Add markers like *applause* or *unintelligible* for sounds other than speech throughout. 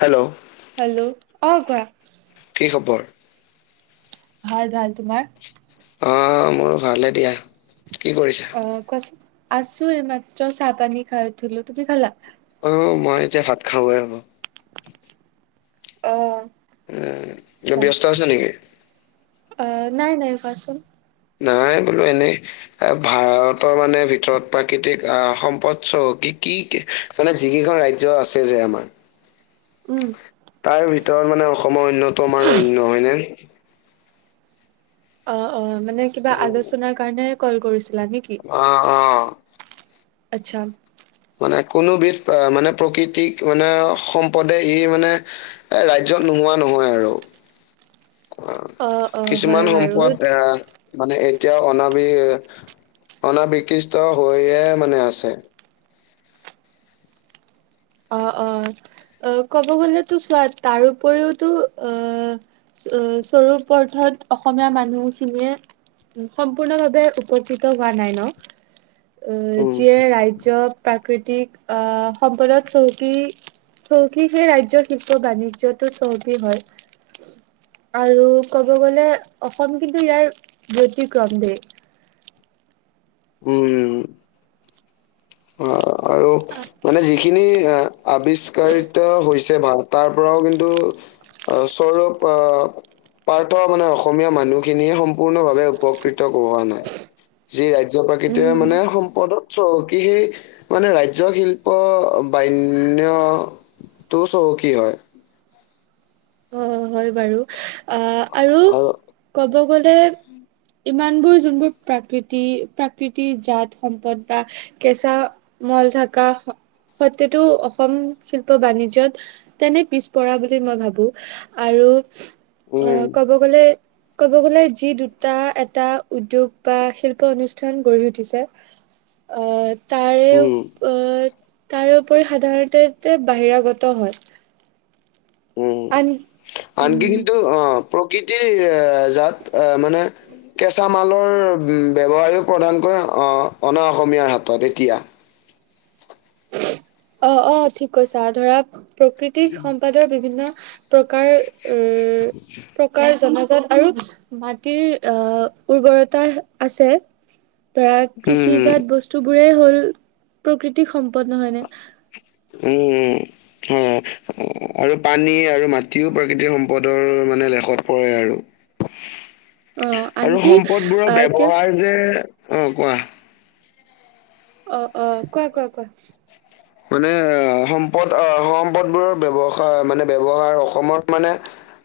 Hello, hello, অ, কোৱা। কি খবৰ ভাল - ভাল তোমাৰ। অ, মোৰো ভালে দিয়া। কি কৰিছা অ, কোৱাচোন আছো এই মাত্ৰ চাহ পানী খাই থলো তুমি খালা। অ, মই এতিয়া ভাত খাবই হ'ব। অ', উম, এ আচ্ছা ব্যস্ত আছে নেকি? অ, নাই - নাই কোৱাচোন? নাই বোলো এনেই এ ভাৰতৰ মানে ভিতৰত প্ৰাকৃতিক আহ সম্পদ চহ কি? কি - কি মানে যিকেইখন ৰাজ্য আছে যে আমাৰ। উম তাৰ ভিতৰত মানে অসমৰ অন্যতম আৰু অন্য হয়নে। অ - অ মানে কিবা উম, আলোচনাৰ কাৰণে কল কৰিছে। লাগে কি অ' অ' আচ্ছা। মানে কোনোবিধ মানে প্ৰকৃতিক মানে সম্পদে ই মানে ৰাজ্য ত, নোহোৱা নহয় আৰু। ক অ অ হয় কিছুমান বাৰু সম্পদ আহ মানে এতিয়াও অনাবি অনাবিকিষ্ট হৈয়ে মানে আছে। অ- অ - অ ক'ব গলেতো চোৱ তাৰপৰিওতো আহ স্বৰূপৰথত অসমীয়া মানুহখিনিয়ে সম্পূৰ্ণভাৱে উপকৃত হোৱা নাই ন। আহ, উম, যিয়ে ৰাজ্য প্ৰাকৃতিক আহ, সম্পদত চৌকী - চৌকী সে ৰাজ্যৰ শিল্প বাণিজ্যটো চৌকী হয়। আৰু ক'ব গ'লে অসম কিন্তু ইয়াৰ ব্যতিক্ৰম দেশ। উম অ আৰু মানে যিখিনি আৱিষ্কাৰিত হৈছে ভ তাৰ পৰাও কিন্তু। অ চৌৰক অ পাৰ্থ মানে অসমীয়া মানুহখিনিয়ে সম্পূৰ্ণভাৱে উপকৃত কৰোৱা নাই যি ৰাজ জ্য প্ৰাকৃতিয়ে উম। মানে সম্পদত চহকী সি মানে ৰাজ্য শিল্প বাইন- ন্য টো চহকী হয়। অ হয় বাৰু আহ আৰু ক'ব গ'লে ইমানবোৰ যোনবোৰ প্ৰাকৃতি প্ৰাকৃতিৰ জাত সম্পদ বা কেঁচা মল থাকা সত্তেটো অসম শিল্প বাণিজ্যত তেনে পিছপৰা বুলি মই ভাবো। আৰু উম, অ' ক'ব গ'লে ক'ব গ'লে যি দুটা এটা উদ্যোগ বা শিল্প অনুষ্ঠান গঢ়ি উঠিছে। অহ' তাৰে উম, উপ অ' তাৰে উপৰতে সাধাৰণতে বাহিৰাগত হয়। উম, আন উম আনকেইদিনটো অ' প্ৰকৃতিৰ এ জাত আহ মানে কেঁচা মালৰ ব্যৱসায়ে প্ৰধানকৈ আহ অনা অসমীয়াৰ হাতত এতিয়া অ' অ' ঠিক কৈছা ধৰা প্ৰকৃতিক সম্পদৰ বিভিন্ন প্ৰকাৰ উম, প্ৰকাৰ জন য'ত আৰু মাটিৰ আহ উৰ্বৰতা আছে। ধৰা উম উম কৃষিজাত বস্তু বোৰেই হ'ল প্ৰকৃতিৰ সম্পদ নহয় নে? এই হেই হয় আৰু পানী আৰু মাটিও প্ৰাকৃতিক সম্পদৰ মানে মানে লয় শট পৰে আৰু অ আৰু আনকি সম্পদবোৰৰ আহ এতিয়া ব্যৱহাৰ যে অ' কোৱা। অ' অ' কোৱা কোৱা কোৱা। মানে আহ সম্পদ আহ সম্পদবোৰৰ ব্যৱহাৰ মানে ব্যৱহাৰ অসমত মানে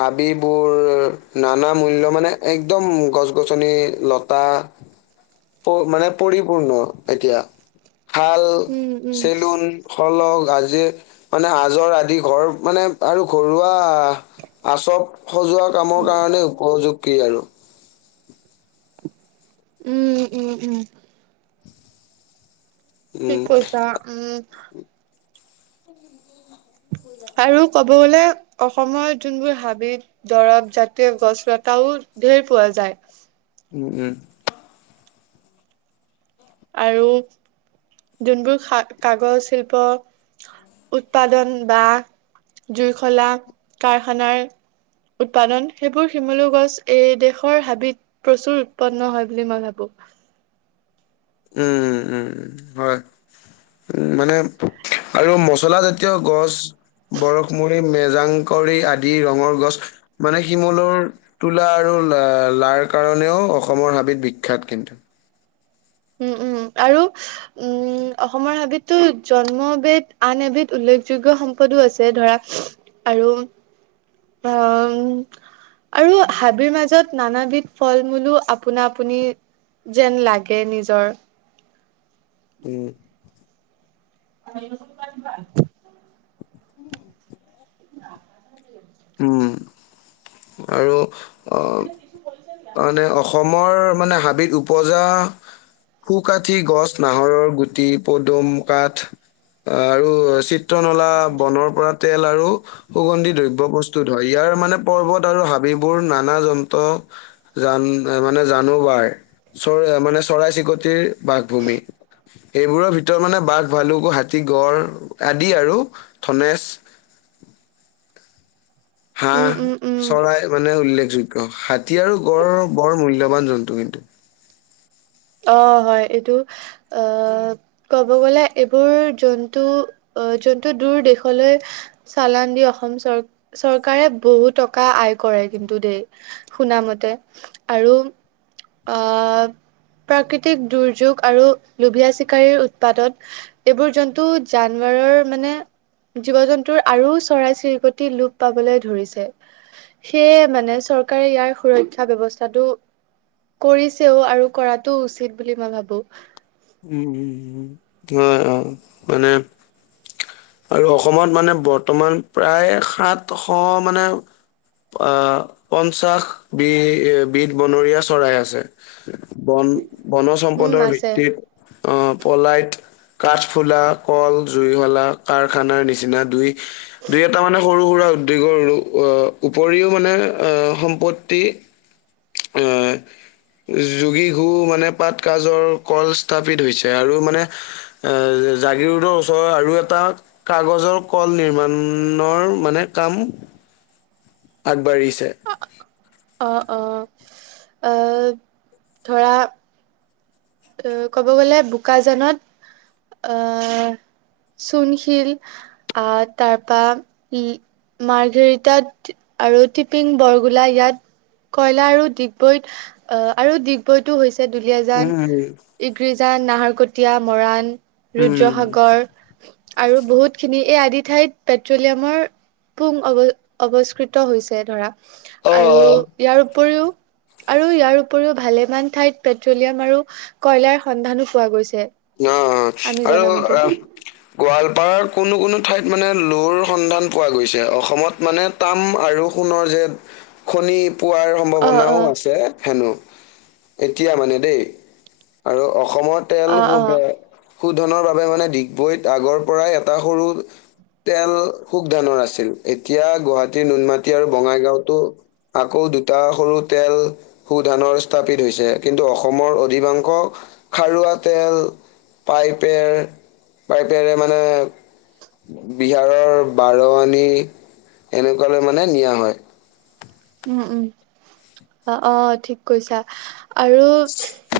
হাবিবোৰ নানা মূল্য মানে একদম গছ গছনি লতা মানে পৰিপূৰ্ণ এতিয়া ভাল উম উম চেলুন সলহ গাজিৰ মানে আজৰ আদি ঘৰ মানে আৰু ঘৰুৱা আহ আচব সজোৱা কামৰ কাৰণে উপযোগী আৰু উম, উম, উম। ঠিক উম কৈছা উম। সেইবিলাক নকৰোঁ। আৰু ক'ব গ'লে অসমৰ যোনবোৰ হাবিত দৰৱ জাতীয় গছ লতাও ঢেৰ পোৱা যায়। উম, উম। আৰু যোনবোৰা কাগজ শিল্প উৎপাদন বা জুইশলা কাৰখানাৰ উৎপাদন সেইবোৰ শিমলু গছ এই দেশৰ হাবিত প্ৰচুৰ উৎপন্ন হয় বুলি মই ভাবোঁ। উম, উম, উম হয় উ মানে আৰু মছলা জাতীয় গছ বৰশমৰি মেজাংকৰি আদি ৰঙৰ গছ মানে শিমলৰ তোলা আৰু লাৰ কাৰণেও অসমৰ হাবিত বিখ্যাত কিন্তু। উম উম *inaudible* আৰু উম অসমৰ হাবিতটো জন্মবিধ আন এবিধ উল্লেখযোগ্য স পদো আছে ধৰা আৰু অহ আৰু হাবিৰ মাজত নানাবিধ ফল মূলো আপোনাৰ আপুনি যেন লাগে। কে নিজৰ উম *unintelligible* অ উম আৰু অ মানে অসমৰ মানে হাবিত উপজা সুকাঠি গছ নাহৰৰ গুটি পদুম কাঠ আহ আৰু চি চিত্ৰনলা বনৰ পৰা তেল আৰু সুগন্ধি দ্ৰব্য বস্তু প্ৰস্তুত হয় ইয়াৰ মানে পৰ্বত আৰু হাবিবোৰ নানা যন্ত্ৰ জান মানে জানো বাৰ চৰা মানে চৰাই চিৰিকটিৰ বাসভূমি এইবোৰৰ ভিতৰত মানে বাঘ ভালুক হাতী গড় আদি আৰু থনেজ *inaudible* উম হাঁহ উম উম চৰাই মানে উল্লেখ যোগ্য হাতী আৰু গড়ৰ বৰ মূল্যবান জন্তু কিন্তু অ হয় এইটো আহ ক'ব গলে এইবোৰ জন্তু অ যোনটো দূৰ দেশলৈ চালান দি অসম চৰ চৰকাৰে বহু টকা আয় কৰে কিন্তু দেই শুনা মতে আৰু আহ প্ৰাকৃতিক দুৰ্যোগ আৰু লোভীয়া চিকাৰীৰ উৎপাদন এইবোৰ জন্তু জানা মানে জীৱ জন্তুৰ আৰু চৰাই চিৰিক লোপ পাবলৈ ধৰিছে সেয়ে মানে চৰকাৰে ইয়াৰ সুৰক্ষা ব্যৱস্থাটো কৰিছেও আৰু কৰাটো উচিত বুলি মই ভাবো উম উম অ অ মানে আৰু অসমত মানে বৰ্তমান প্ৰায় সাতশ মানে অ পঞ্চাশ বি বিধ বনৰীয়া চৰাই আছে বনজ উম সম্পদৰ আছে ভিত্তিত আহ পলাইত কাঠফুলা কল জুইশলা কাৰখানাৰ নিচিনা দুই দুই এটা মানে সৰু সুৰা উপৰিও মানে অ সম্পত্তি *unintelligible* যোগী ঘু মানে পাত কাজৰ কল স্থাপিত হৈছে আৰু মানে এ এ জাগিৰোডৰ ওচত আৰু এটা কাগজৰ কল নিমাৰ্ণৰ মানে কাম *inaudible* আগবাঢ়িছে অ অ ধৰা অ ক'ব গ'লে বোকাজানত আ চুণশিল আহ তাৰপা ই মাৰ্ঘৰিটাত আৰু টিপিং বৰগোলা ইয়াত কয়লা আৰু ডিগবৈত অ আৰু ডিগবৈতো হৈছে দুলিয়াজান উম, ইগ্ৰীজান নাহৰকটীয়া মৰাণ উম। ৰুদ্ৰসাগৰ আৰু বহুতখিনি এই আদি ঠাইত পেট্ৰলিয়ামৰ পুং অৱ অৱস্কৃত হৈছে ধৰা অ', আৰু অ', ইয়াৰ উপৰিও আৰু ইয়াৰ উপৰিও ভালেমান ঠাইত পেট্ৰলিয়াম আৰু কয়লাৰ সন্ধানো পোৱা গৈছিল অ অ আৰু আহ গোৱালপাৰাৰ কোনো কোনো ঠাইত মানে লোৰ সন্ধান পোৱা গৈছে অসমত মানে তাম আৰু সোণৰ যে খনি পোৱাৰ অ সম্ভাৱনাও অ আছে হেনো এতিয়া মানে দেই আৰু অসমৰ তেল অ সু অ শোধনৰ বাবে মানে ডিগবৈত আগৰ পৰাই এটা সৰু তেল সুখ ধানৰ আছিল এতিয়া গুৱাহাটীৰ নুনমাটি আৰু বঙাইগাঁওতো আকৌ দুটা সৰু তেল সু ধানৰ স্থাপিত হৈছে কিন্তু অসমৰ অধিকাংশ খাৰুৱা তেল পাইপেৰ পাইপেৰে মানে বিহাৰৰ বাৰৱানী এনেকুৱালৈ মানে নিয়া হয় উম উম অ অ ঠিক কৈছা আৰু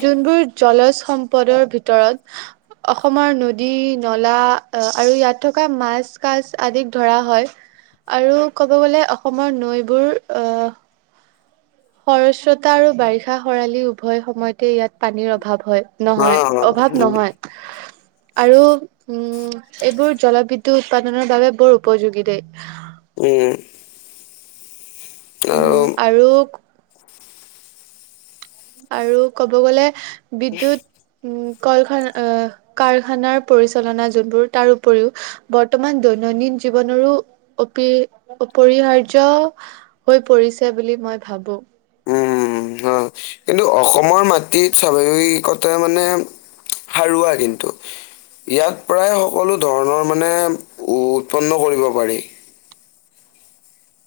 যোনবোৰ জলজ সম্পদৰ ভিতৰত অসমৰ নদী নলা আৰু ইয়াত থকা মাছ কাছ আদিক ধৰা হয় আৰু ক'ব গ'লে অসমৰ নৈবোৰ অ। সৰস্ৰতা আৰু বাৰিষা সৰালি উভয় সময়তে ইয়াত পানীৰ অভাৱ। হয় অ নহয় অভাৱ উম নহয় আৰু উম। এইবোৰ জলবিদ্যুৎ উৎপাদনৰ বাবে বৰ উপযোগী দেই। উম। উম আৰু আৰুক আৰু ক'ব গ'লে বিদ্যুৎ উম কলখানা অ কাৰখানাৰ পৰিচালনা যোনবোৰ তাৰ উপৰিও বৰ্তমান দৈনন্দিন জীৱনৰো অপি অপৰিহাৰ্য হৈ পৰিছে বুলি মই ভাবোঁ। উম হয় কিন্তু অসমৰ মাটিত স্বাভাৱিকতে মানে সাৰুৱা কিন্তু ইয়াত প্ৰায় সকলো ধৰণৰ মানে উ উৎপন্ন কৰিব পাৰি।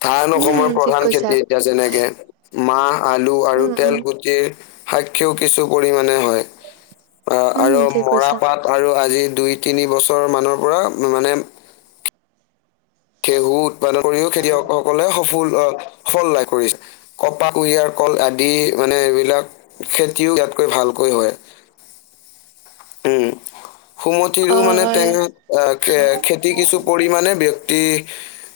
ধান উম অসমৰ ঠিক প্ৰধান কৈছা খেতি এতিয়া যেনেকে মাহ আলু আৰু উম তেল উম গুটিৰ সাক্ষীও কিছু পৰিমাণে হয় আহ উম আৰু ঠিক মৰা কৈছা পাট আৰু আজিৰ দুই তিনি বছৰৰ মানৰ পৰা মানে ঘেঁহু উৎপাদন কৰিও খেতিয়কসকলে সফুল অ সফল লাভ কৰিছে কপাহ, কুঁহিয়াৰ, কল আদি মানে এইবিলাক খেতিও ইয়াত কৈ ভালকৈ হয়। উম সুমঠিৰো অ মানে হয় টেঙা খেতি কিছু পৰিমানে ব্যক্তি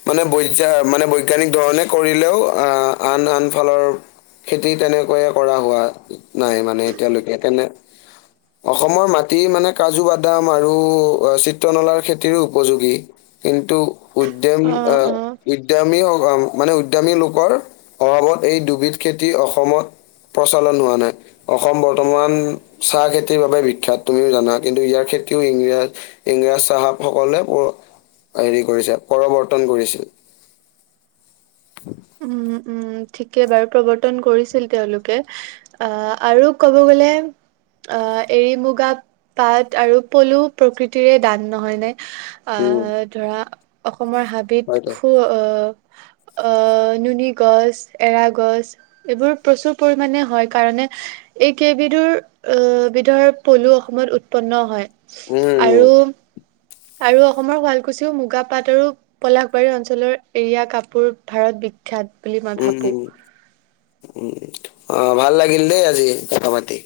মানে বৈচা মানে বৈজ্ঞানিক ধৰণে কৰিলেও আহ আন আন ফালৰ খেতি তেনেকৈয়ে কৰা হোৱা নাই মানে এতিয়ালৈকে তেনে অ অসমৰ মাটি মানে কাজু বাদাম আৰু চিত্ৰনলাৰ খেতিৰো উপযোগী কিন ন্তু উদ্যম অ উদ্যামী মানে উদ্যামী লোকৰ অভাৱত এই দুবিধ খেতি অসমত প্ৰচলন হোৱা নাই অসম বৰ্তমান চাহ খেতিৰ বাবে বি খ্যাত তুমিও জানা কিন্তু ইয়াৰ খেতিও ইংৰাজ ইংৰাজ চাহাব সকলে অ হেৰি কৰিছে প্ৰৰৱৰ্তন কৰিছিল উম উম উম ঠিকে বাৰু প্ৰৱৰ্তন কৰিছিল তেওঁলোকে আহ আৰু ক'ব গলে অ এৰি-মুগা পাট আৰু পলু প্ৰকৃতিৰে দান নহয় নে উম আহ ধৰা অসমৰ হাবিত হয় দে সু অ অ নুনি গছ, এৰা গছ এইবোৰ প্ৰচুৰ পৰিমানে হয় কাৰণে এই কেইবিধ বিধুৰ অহ বিধৰ পলু অসমত উৎপন্ন হয়। উম আৰু আৰু অসমৰ শুৱালকুছিও মুগাপাট আৰু পলাশবাৰী অঞ্চলৰ এৰিয়া কাপোৰ ভাৰত বি খ্যাত বুলি মই উম ভাবো উম উম অ ভাল লাগিল দেই আজি কথা পাতি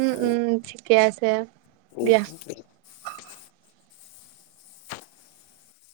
উম উম ঠিকে আছে? উম দিয়া